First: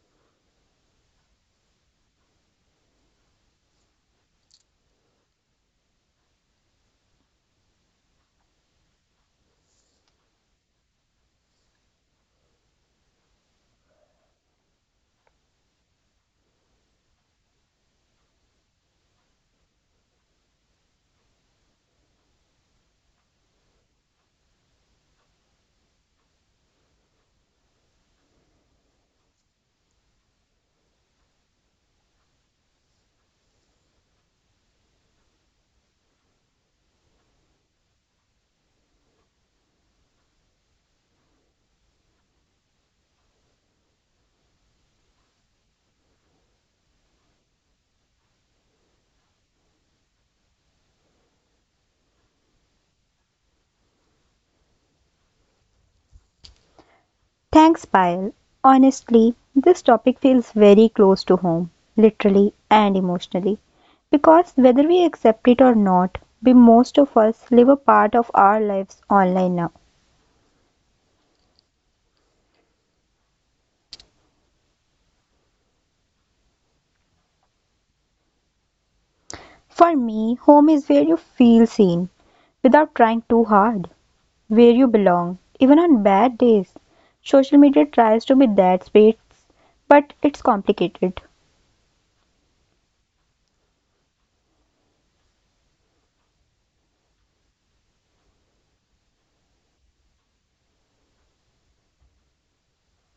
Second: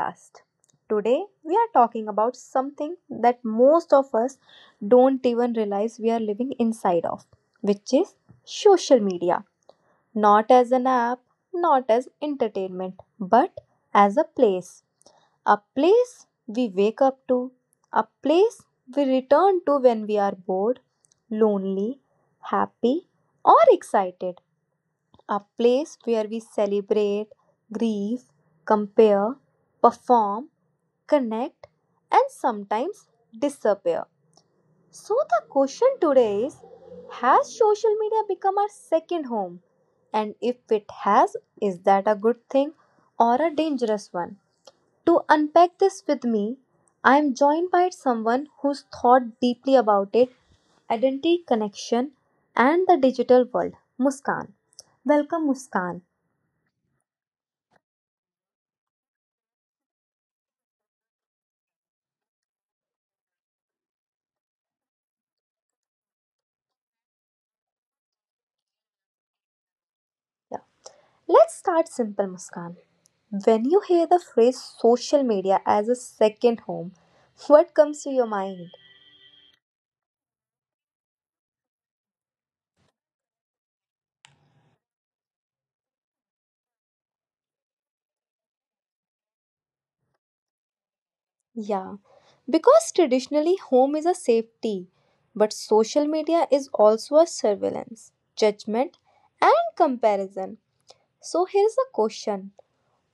podcast. Today, we are talking about something that most of us don't even realize we are living inside of, which is social media. Not as an app, not as entertainment, but as a place. A place we wake up to, a place we return to when we are bored, lonely, happy, or excited, a place where we celebrate, grieve, compare, perform, connect, and sometimes disappear. So, the question today is, has social media become our second home? And if it has, is that a good thing or a dangerous one? To unpack this with me, I am joined by someone who's thought deeply about it: identity, connection, and the digital world. Muskan. Welcome, Muskan. Thanks, Payal. Honestly, this topic feels very close to home, literally and emotionally, because whether we accept it or not, we most of us live a part of our lives online now. Let's start simple, Muskan. When you hear the phrase social media as a second home, what comes to your mind? For me, home is where you feel seen without trying too hard, where you belong, even on bad days. Social media tries to be that space, but it's complicated. Yeah, because traditionally home is a safety, but social media is also a surveillance, judgment, and comparison. So here's a question:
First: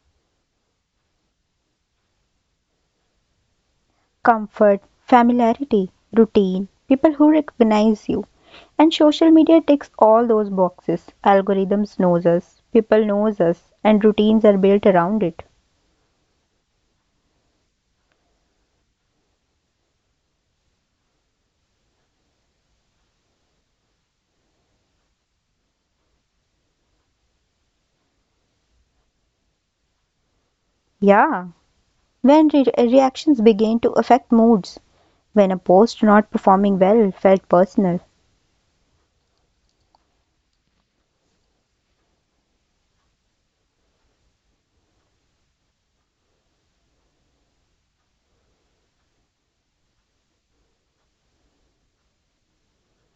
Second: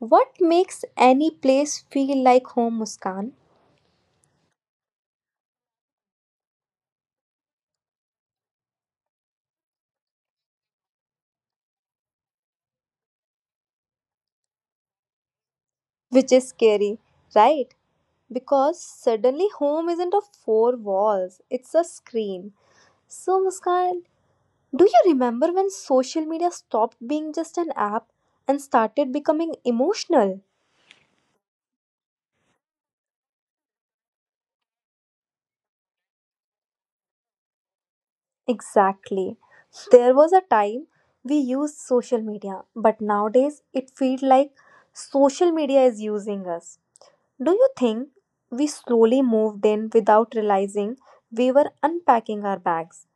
what makes any place feel like home, Muskan? Comfort, familiarity, routine, people who recognize you. And social media ticks all those boxes. Algorithms knows us, people knows us, and routines are built around it. Which is scary, right? Because suddenly home isn't a four walls, it's a screen. So, Muskan, do you remember when social media stopped being just an app and started becoming emotional? Yeah, when reactions begin to affect moods, when a post not performing well felt personal. Exactly. There was a time we used social media, but nowadays it feels like social media is using us. Do you think we slowly moved in without realizing we were unpacking our bags?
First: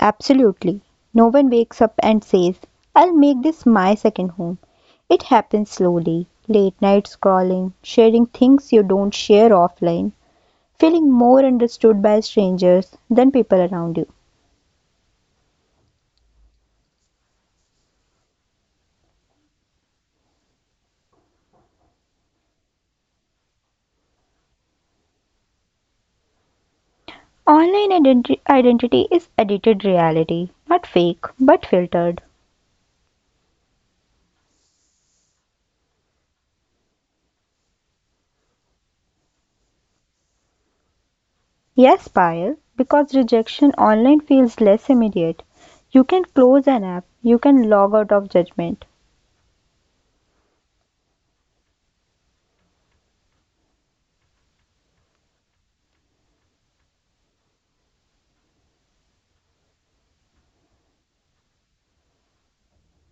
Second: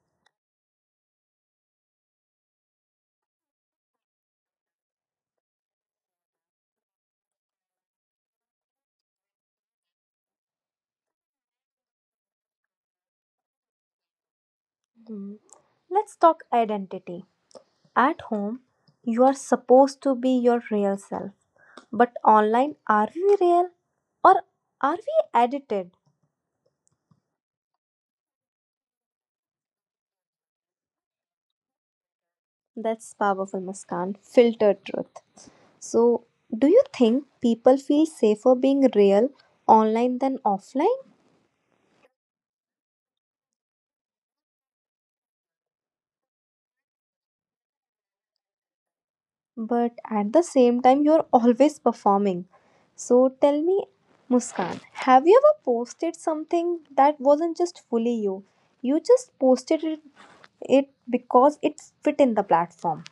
Absolutely. No one wakes up and says, I'll make this my second home. It happens slowly. Late night scrolling, sharing things you don't share offline, feeling more understood by strangers than people around you. Hmm. Let's talk identity. At home, you are supposed to be your real self. But online, are we real or are we edited? Online identity is edited reality, not fake, but filtered. That's powerful, Muskan. Filtered truth. So, do you think people feel safer being real online than offline? Yes, Payal, because rejection online feels less immediate. You can close an app, you can log out of judgment. But at the same time, you're always performing. So, tell me, Muskan, have you ever posted something that wasn't just fully you? You just posted it, it because it fit in the platform.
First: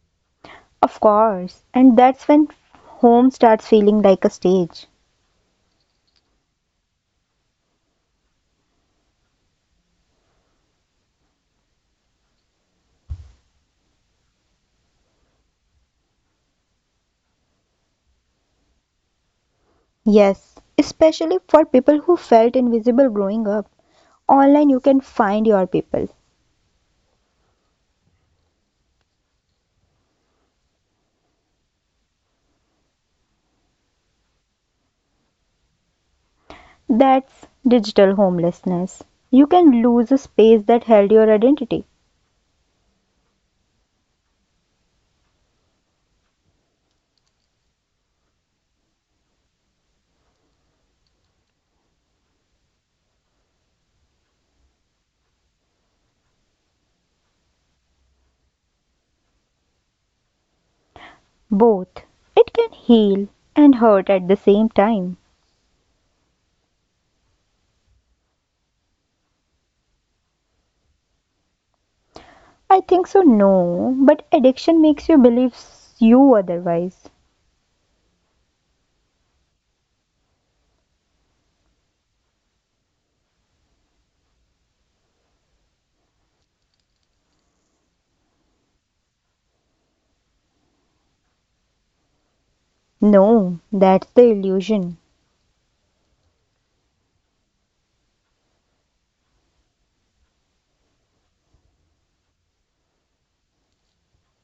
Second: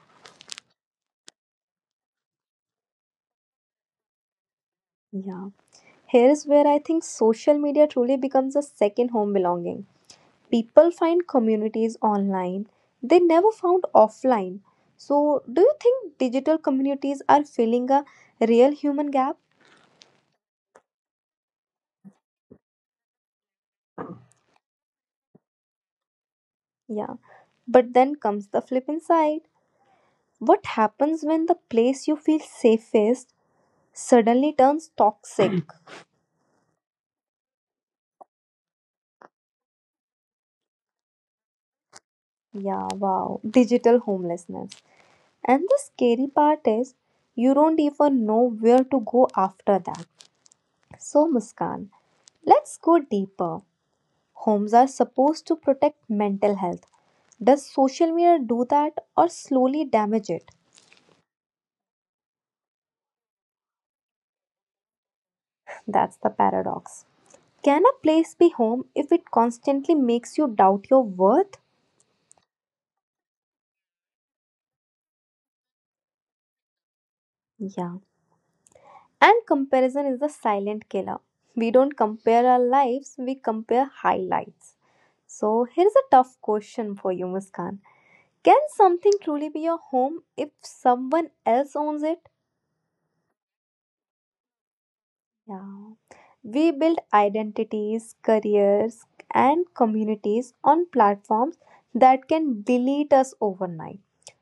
Of course, and that's when home starts feeling like a stage. Yeah. Here is where I think social media truly becomes a second home belonging. People find communities online they never found offline. So, do you think digital communities are filling a real human gap? Yes, especially for people who felt invisible growing up. Online, you can find your people. Yeah. But then comes the flip side. What happens when the place you feel safest suddenly turns toxic? That's digital homelessness. You can lose a space that held your identity. Yeah, wow. Digital homelessness. And the scary part is you don't even know where to go after that. So, Muskan, let's go deeper. Homes are supposed to protect mental health. Does social media do that or slowly damage it? Both. It can heal and hurt at the same time. That's the paradox. Can a place be home if it constantly makes you doubt your worth? I think so, no. But addiction makes you believe you otherwise. Yeah. And comparison is the silent killer. We don't compare our lives, we compare highlights. So, here's a tough question for you, Muskan. Can something truly be your home if someone else owns it? No, that's the illusion. Yeah. We build identities, careers, and communities on platforms that can delete us overnight.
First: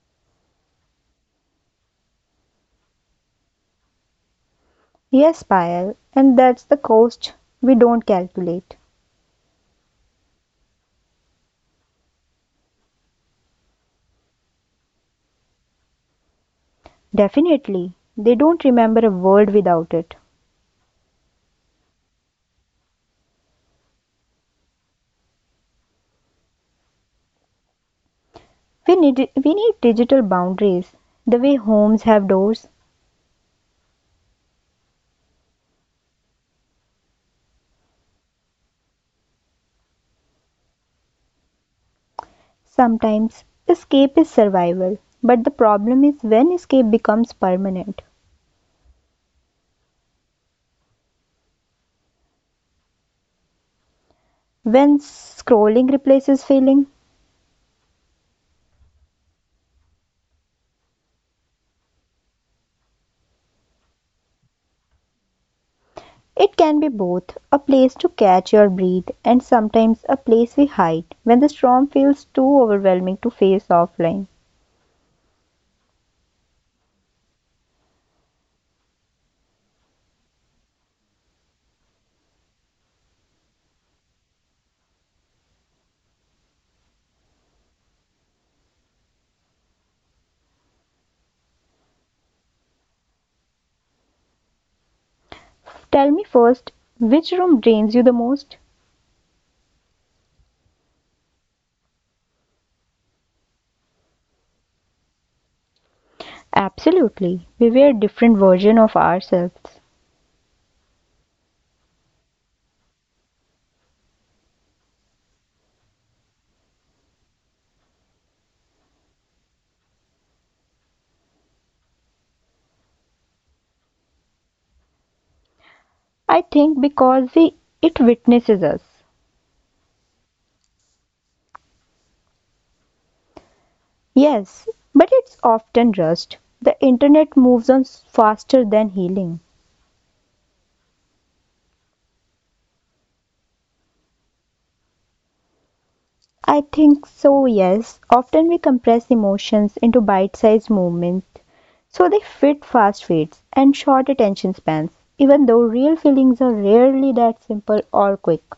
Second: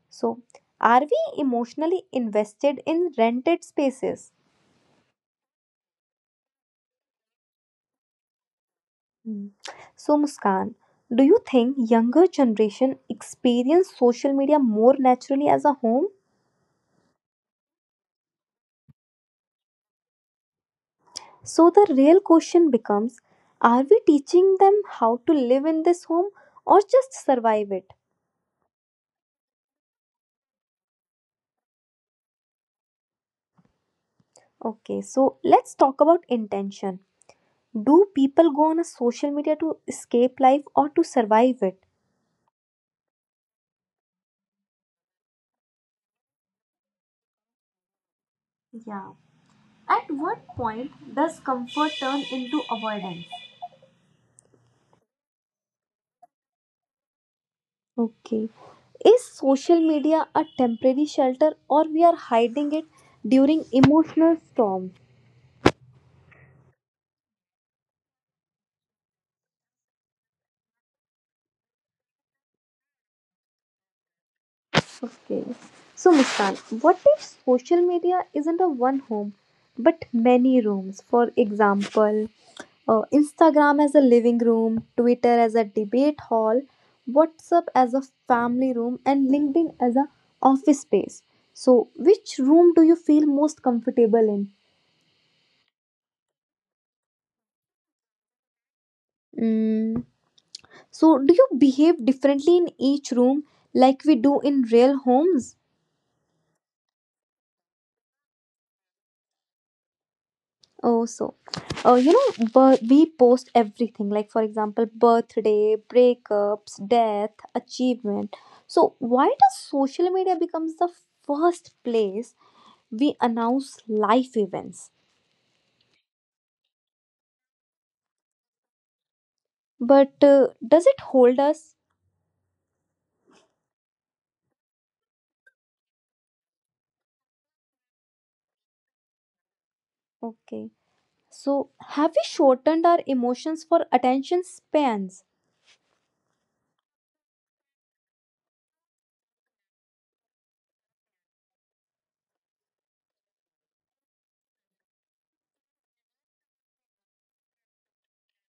So, are we emotionally invested in rented spaces? Yes, Payal, and that's the cost we don't calculate. Hmm. So, Muskan, do you think younger generation experience social media more naturally as a home? Definitely, they don't remember a world without it. So, the real question becomes, are we teaching them how to live in this home or just survive it? We need digital boundaries. The way homes have doors. Okay, so let's talk about intention. Do people go on a social media to escape life or to survive it? Sometimes, escape is survival, but the problem is when escape becomes permanent. Yeah. At what point does comfort turn into avoidance? When scrolling replaces feeling, Okay. Is social media a temporary shelter or we are hiding it during emotional storms? it can be both a place to catch your breath and sometimes a place we hide when the storm feels too overwhelming to face offline. Okay. So, Muskan, what if social media isn't a one home but many rooms? For example, Instagram as a living room, Twitter as a debate hall, WhatsApp as a family room, and LinkedIn as a office space. So, which room do you feel most comfortable in? Tell me first, which room drains you the most? Mm. So, do you behave differently in each room like we do in real homes? Absolutely, we were different versions of ourselves. Oh, so, you know, but we post everything like, for example, birthday, breakups, death, achievement. So, why does social media becomes the first place we announce life events? I think because we it witnesses us. But does it hold us? Yes, but it's often rust. The internet moves on faster than healing. Okay. So, have we shortened our emotions for attention spans? I think so, yes. Often we compress emotions into bite sized movements so they fit fast feeds and short attention spans, even though real feelings are rarely that simple or quick.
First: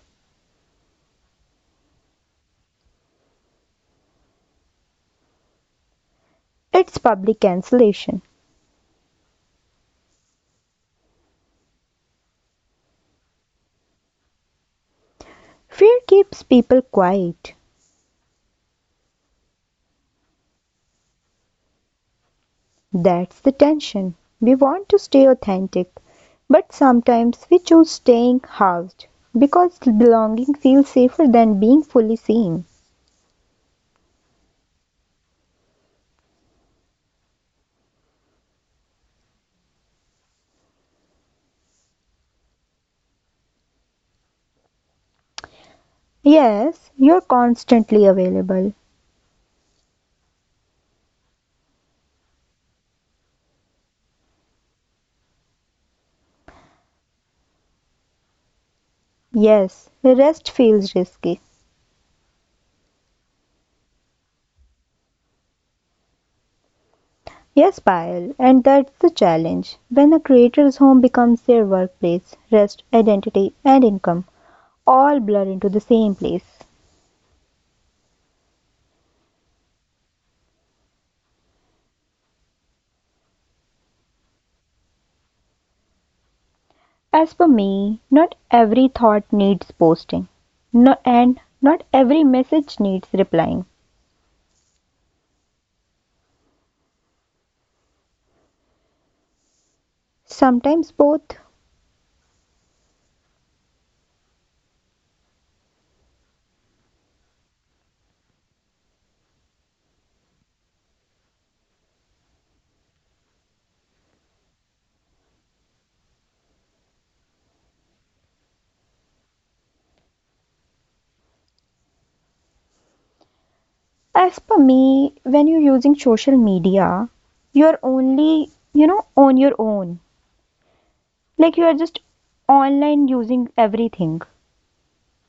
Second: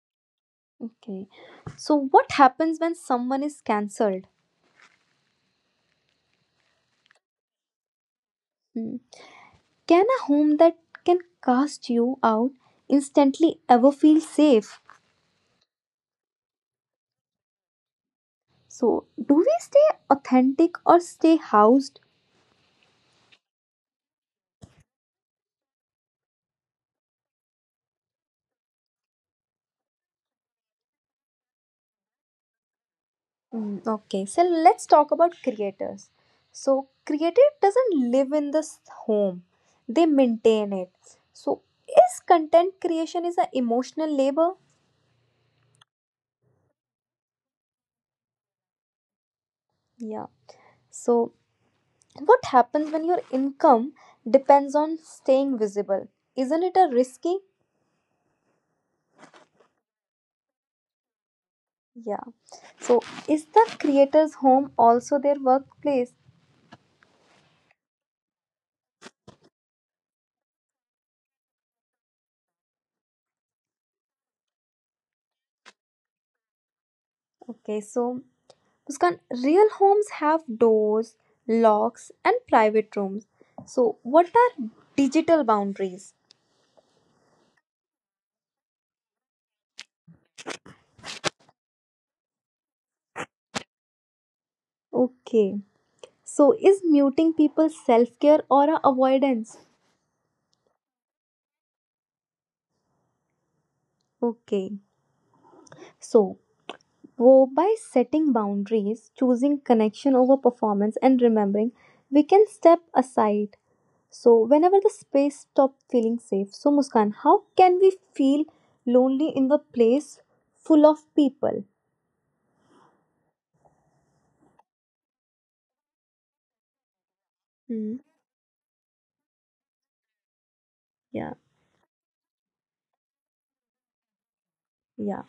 Okay. So, what happens when someone is cancelled? It's public cancellation. Hmm. Can a home that can cast you out instantly ever feel safe? Fear keeps people quiet. So, do we stay authentic or stay housed? That's the tension. We want to stay authentic, but sometimes we choose staying housed because belonging feels safer than being fully seen. Okay, so let's talk about creators. So, creator doesn't live in this home, they maintain it. So, is content creation is an emotional labor? Yes, you're constantly available. Yeah. So, what happens when your income depends on staying visible? Isn't it a risky? Yes, rest feels risky. Yeah. So, is the creator's home also their workplace? Yes, Payal, and that's the challenge. When a creator's home becomes their workplace, rest, identity, and income all blur into the same place. Okay, so Muskan, real homes have doors, locks, and private rooms. So, what are digital boundaries? As for me, not every thought needs posting no, and not every message needs replying. Okay. So, is muting people self care or a avoidance? Sometimes both. Okay. So, Wo by setting boundaries, choosing connection over performance, and remembering we can step aside. So, whenever the space stops feeling safe. So, Muskan, how can we feel lonely in the place full of people? As per me, when you're using social media, you're Hmm. only, you know, on your own. Yeah, Like you are just online using everything. yeah.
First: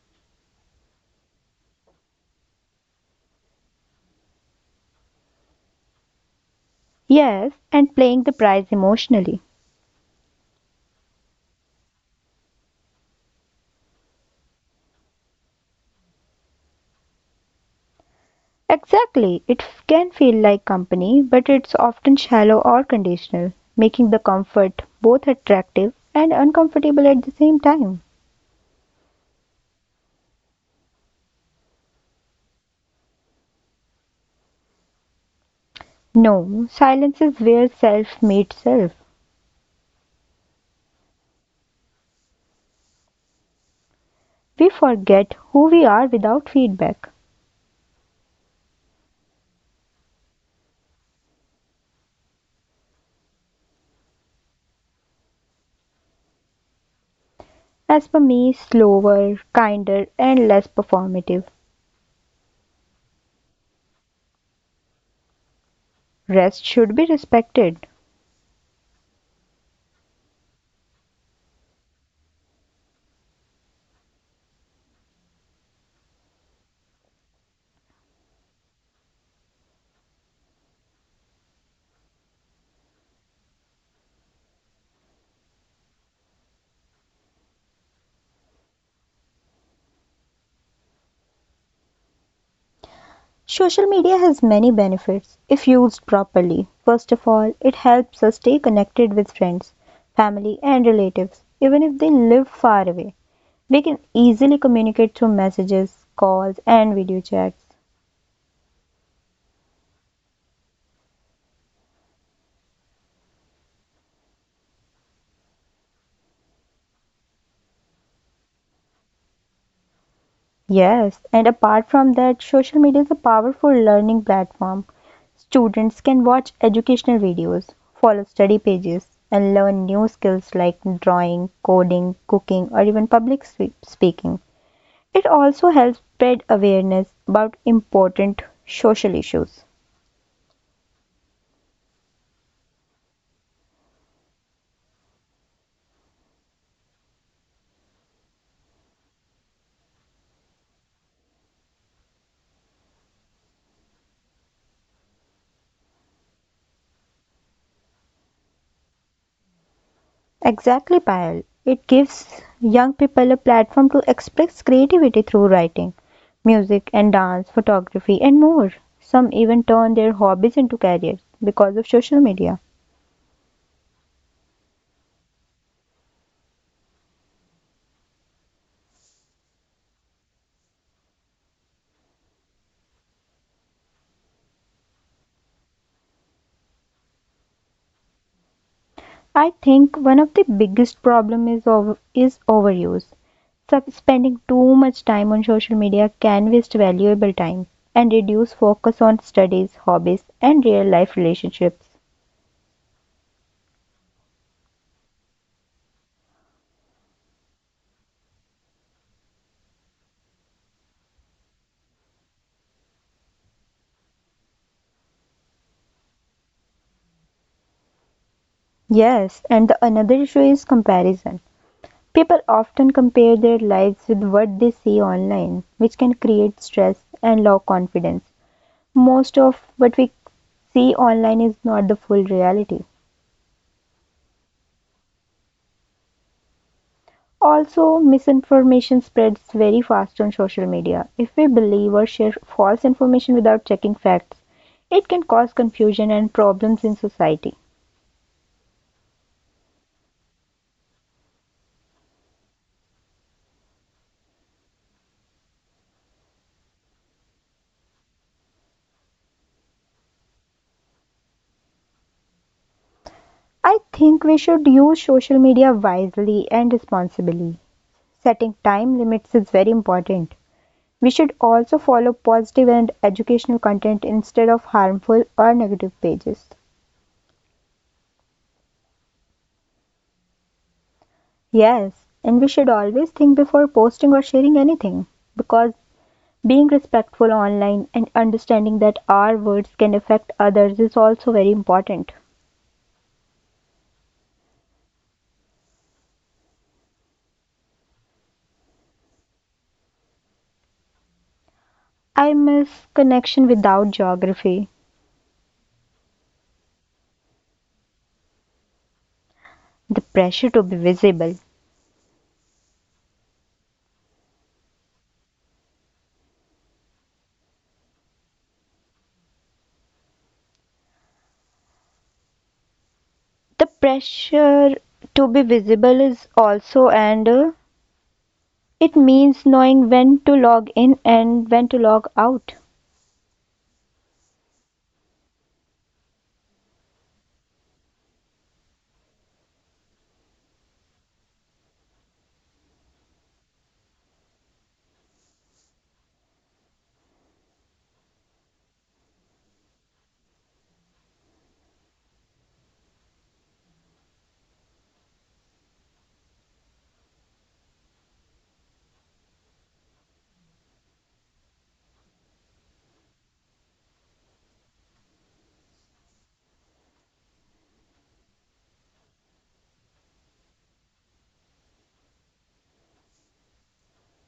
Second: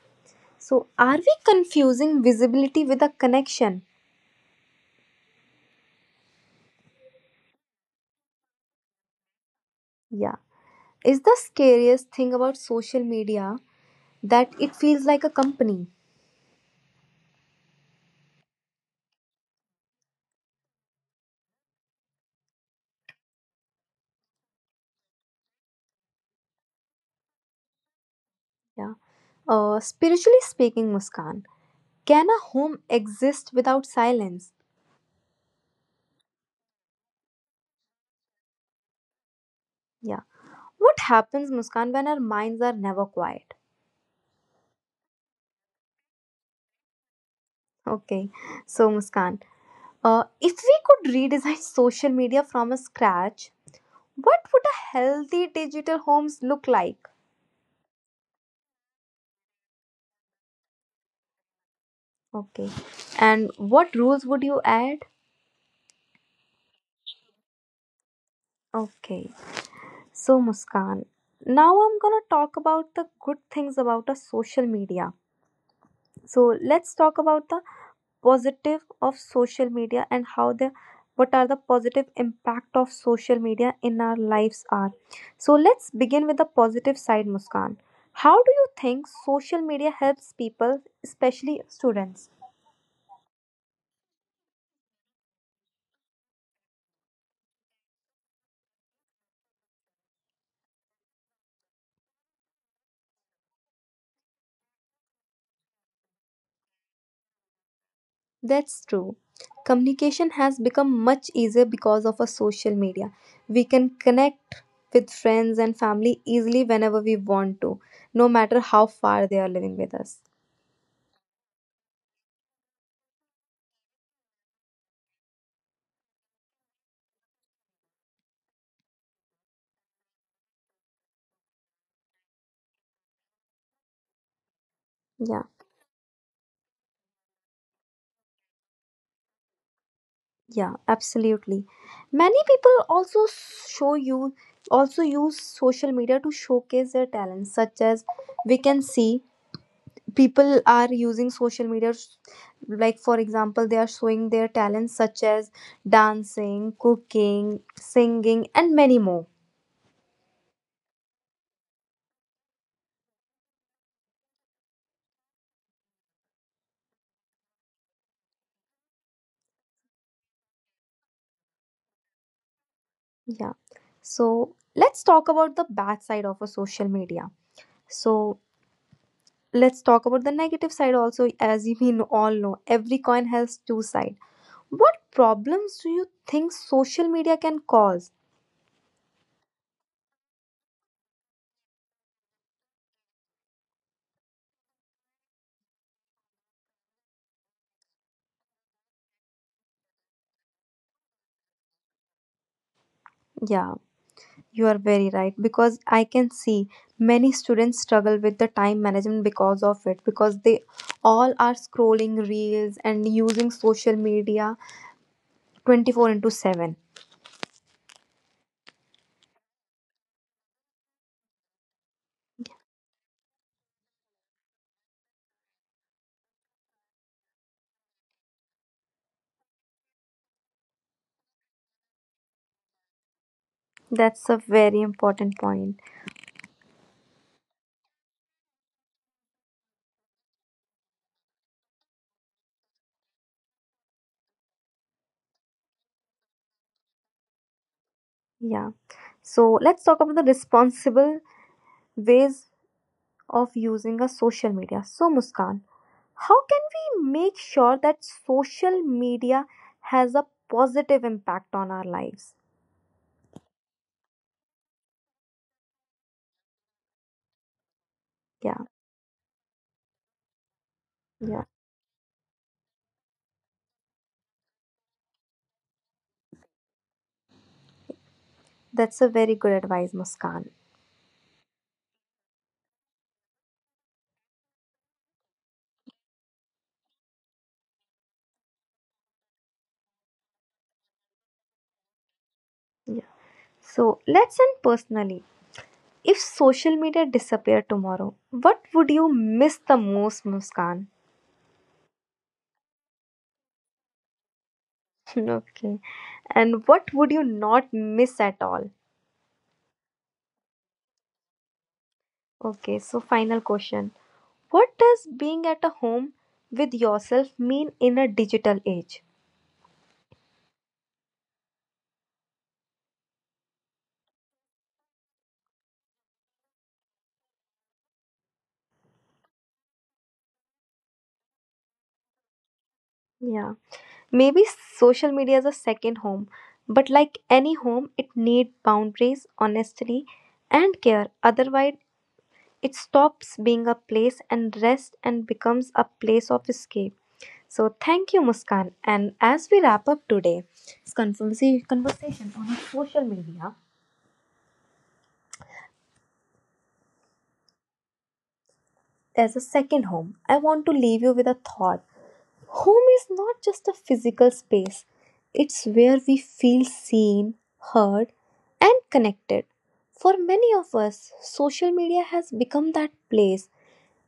So, are we confusing visibility with a connection? Yes, and playing the prize emotionally. Yeah. Is the scariest thing about social media that it feels like a company? Exactly. It can feel like company, but it's often shallow or conditional, making the comfort both attractive and uncomfortable at the same time. Yeah. Spiritually speaking, Muskan. Can a home exist without silence? No, silence is where self meets self. Yeah. What happens, Muskan, when our minds are never quiet? We forget who we are without feedback. Okay. So, Muskan, if we could redesign social media from a scratch, what would a healthy digital homes look like? As for me, slower, kinder, and less performative. Okay. And what rules would you add? Rest should be respected. Okay. So, Muskan, now I'm gonna talk about the good things about a social media. So, let's talk about the positive of social media and how the what are the positive impact of social media in our lives are, so let's begin with the positive side, Muskan. How do you think social media helps people, especially students? Social media has many benefits if used properly. First of all, it helps us stay connected with friends, family, and relatives, even if they live far away. We can easily communicate through messages, calls, and video chats. That's true, communication has become much easier because of a social media. We can connect with friends and family easily whenever we want to, no matter how far they are living with us. Yes, and apart from that, social media is a powerful learning platform. Students can watch educational videos, follow study pages, and learn new skills like drawing, coding, cooking, or even public speaking. It Yeah. also helps spread awareness about important social issues. Yeah, absolutely. Many people also show you also use social media to showcase their talents, such as, we can see people are using social media, like for example, they are showing their talents such as dancing, cooking, singing and many more. Exactly, Payal. It gives young people a platform to express creativity through writing, music and dance, photography and more. Some even turn their hobbies into careers because of social media. Yeah. So let's talk about the bad side of a social media. So let's talk about the negative side also, as all know, every coin has two sides. What problems do you think social media can cause? I think one of the biggest problem is overuse. Spending too much time on social media can waste valuable time and reduce focus on studies, hobbies and real life relationships. Yeah, you are very right because I can see many students struggle with the time management because of it, because they all are scrolling reels and using social media 24/7. Yes, and the another issue is comparison. People often compare their lives with what they see online, which can create stress and low confidence. Most of what we see online is not the full reality. That's a very important point. Also, misinformation spreads very fast on social media. If we believe or share false information without checking facts, it can cause confusion and problems in society. Yeah. So let's talk about the responsible ways of using a social media. So Muskan, how can we make sure that social media has a positive impact on our lives? I think we should use social media wisely and responsibly. Setting Yeah, time limits is very important. We should yeah. also follow positive and educational content instead of harmful or negative pages. That's a very good advice, Muskan. Yes, and we should always think before posting or sharing anything because being respectful online and understanding that our words can affect others is also very important. Yeah. So let's end personally. If social media disappeared tomorrow, what would you miss the most, Muskan? I miss connection without geography, Okay. And what would you not miss at all? the pressure to be visible. Okay, so final question. What does being at a home with yourself mean in a digital age? The pressure to be visible is also, and it means knowing when to log in and when to log out. Yeah. Maybe social media is a second home, but like any home, it needs boundaries, honesty, and care. Otherwise, it stops being a place and rest and becomes a place of escape. So thank you, Muskan. And as we wrap up today's conversation on our social media as a second home, I want to leave you with a thought. Home is not just a physical space, it's where we feel seen, heard, and connected. For many of us, social media has become that place.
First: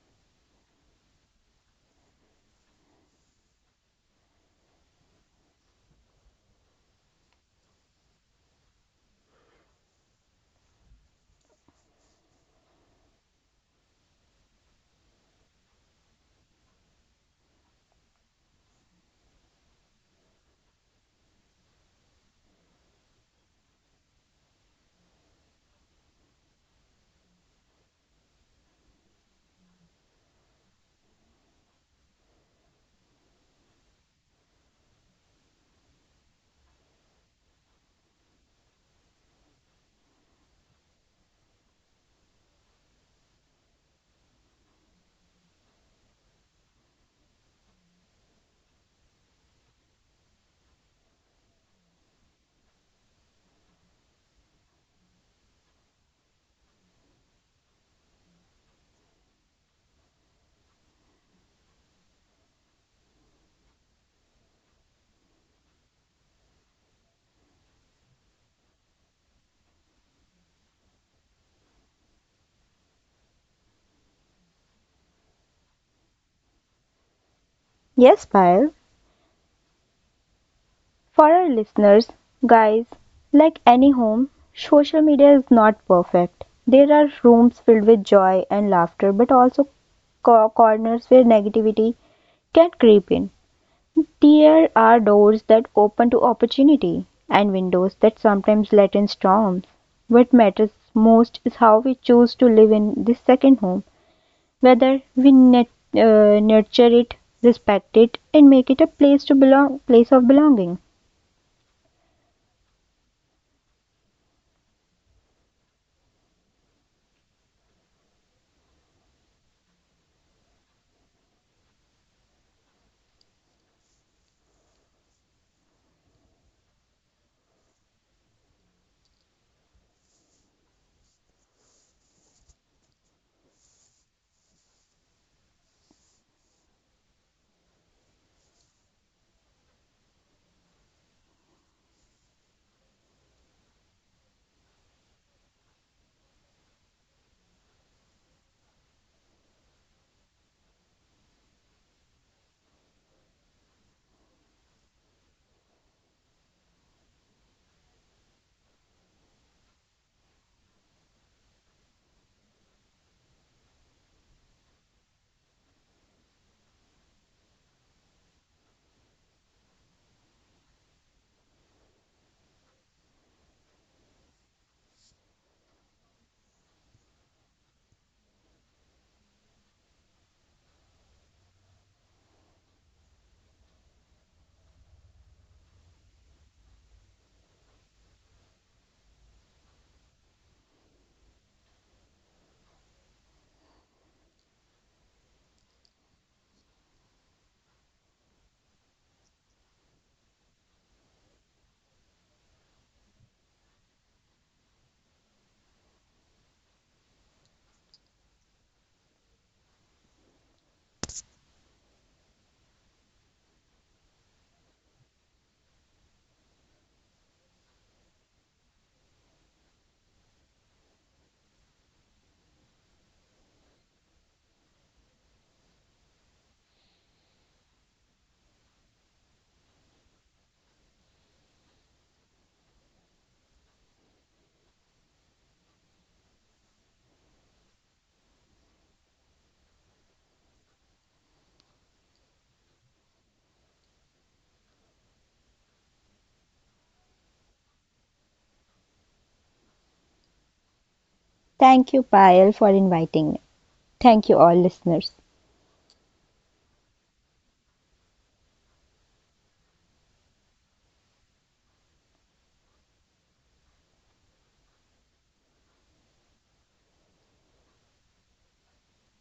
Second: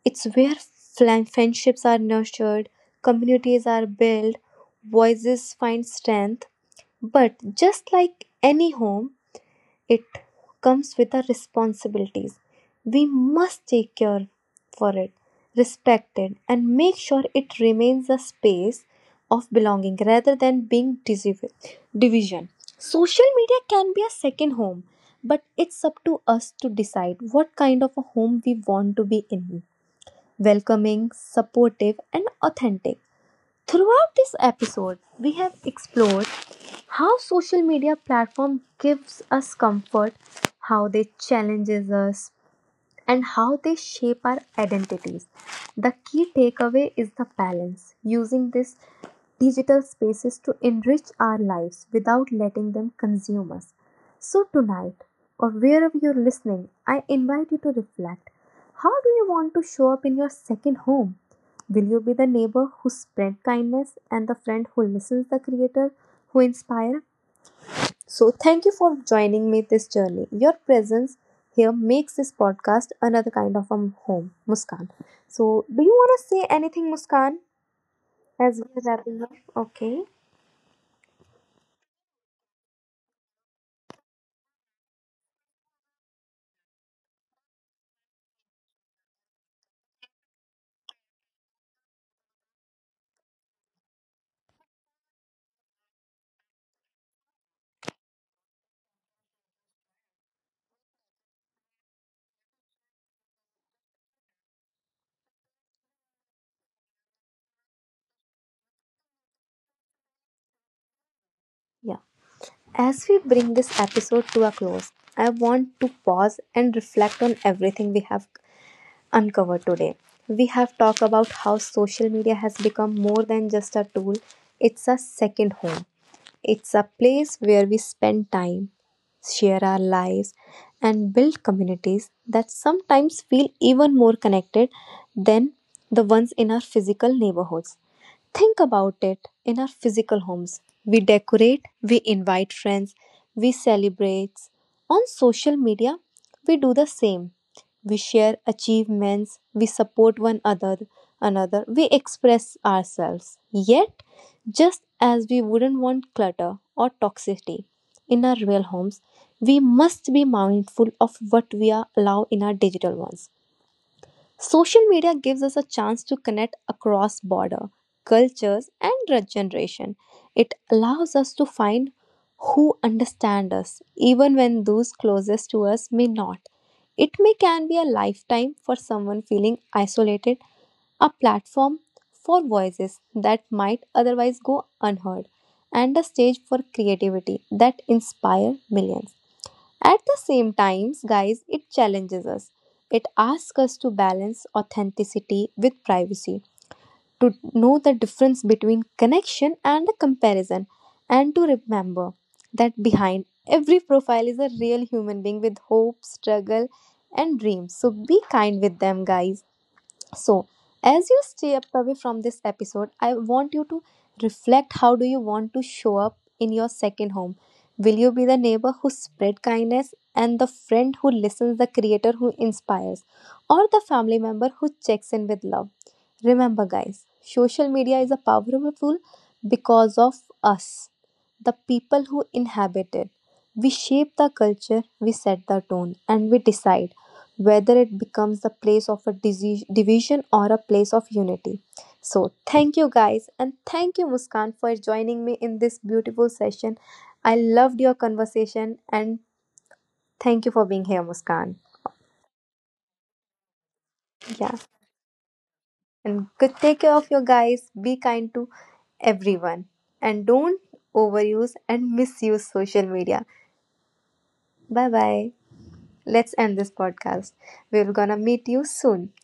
It's where friendships are nurtured, communities are built, voices find strength. But just like any home, it comes with our responsibilities. We must take care for it, respect it, and make sure it remains a space of belonging rather than being division. Social media can be a second home, but it's up to us to decide what kind of a home we want to be in: welcoming, supportive, and authentic. Throughout this episode, we have explored how social media platform gives us comfort, how they challenges us, and how they shape our identities. The key takeaway is the balance, using these digital spaces to enrich our lives without letting them consume us. So, tonight, or wherever you're listening, I invite you to reflect, how do you want to show up in your second home? Will you be the neighbor who spreads kindness and the friend who listens, the creator who inspires? So, thank you for joining me this journey. Your presence here makes this podcast another kind of a home, Muskan. So, do you want to say anything, Muskan, Yes, as Payal, we're wrapping up? Okay. for our listeners, guys, like any home, social media is not perfect. There are rooms filled with joy and laughter, but also corners where negativity can creep in. There are doors that open to opportunity and windows that sometimes let in storms. What matters most is how we choose to live in this second home, whether we nurture it, respect it, and make it a place to belong, place of belonging. Yeah. As we bring this episode to a close, I want to pause and reflect on everything we have uncovered today. We have talked about how social media has become more than just a tool, it's a second home. It's a place where we spend time, share our lives, and build communities that sometimes feel even more connected than the ones in our physical neighborhoods. Think about it, in our physical homes, we decorate, we invite friends, we celebrate. On social media, we do the same. We share achievements, we support another, we express ourselves. Yet, just as we wouldn't want clutter or toxicity in our real homes, we must be mindful of what we are allow in our digital ones. Social media gives us a chance to connect across border, cultures and generation. It allows us to find who understand us even when those closest to us may not. It may can be a lifetime for someone feeling isolated, a platform for voices that might otherwise go unheard, and a stage for creativity that inspire millions. At the same times, guys, it challenges us. It asks us to balance authenticity with privacy, to know the difference between connection and a comparison, and to remember that behind every profile is a real human being with hope, struggle, and dreams. So be kind with them, guys. So, as you step away from this episode, I want you to reflect, how do you want to show up in your second home? Will you be the neighbor who spread kindness and the friend who listens, the creator who inspires, or the family member who checks in with love? Remember guys, social media is a powerful tool because of us, the people who inhabit it. We shape the culture, we set the tone, and we decide whether it becomes the place of a division or a place of unity. So, thank you guys, and thank you, Muskan, for joining me in this beautiful session. I loved your conversation, and thank you for being here, Muskan. Thank you, Payal, for inviting me. Thank you, Yeah, all listeners. and good take care of your guys. Be kind to everyone, and don't overuse and misuse social media. Bye bye. Let's end this podcast. We're gonna meet you soon.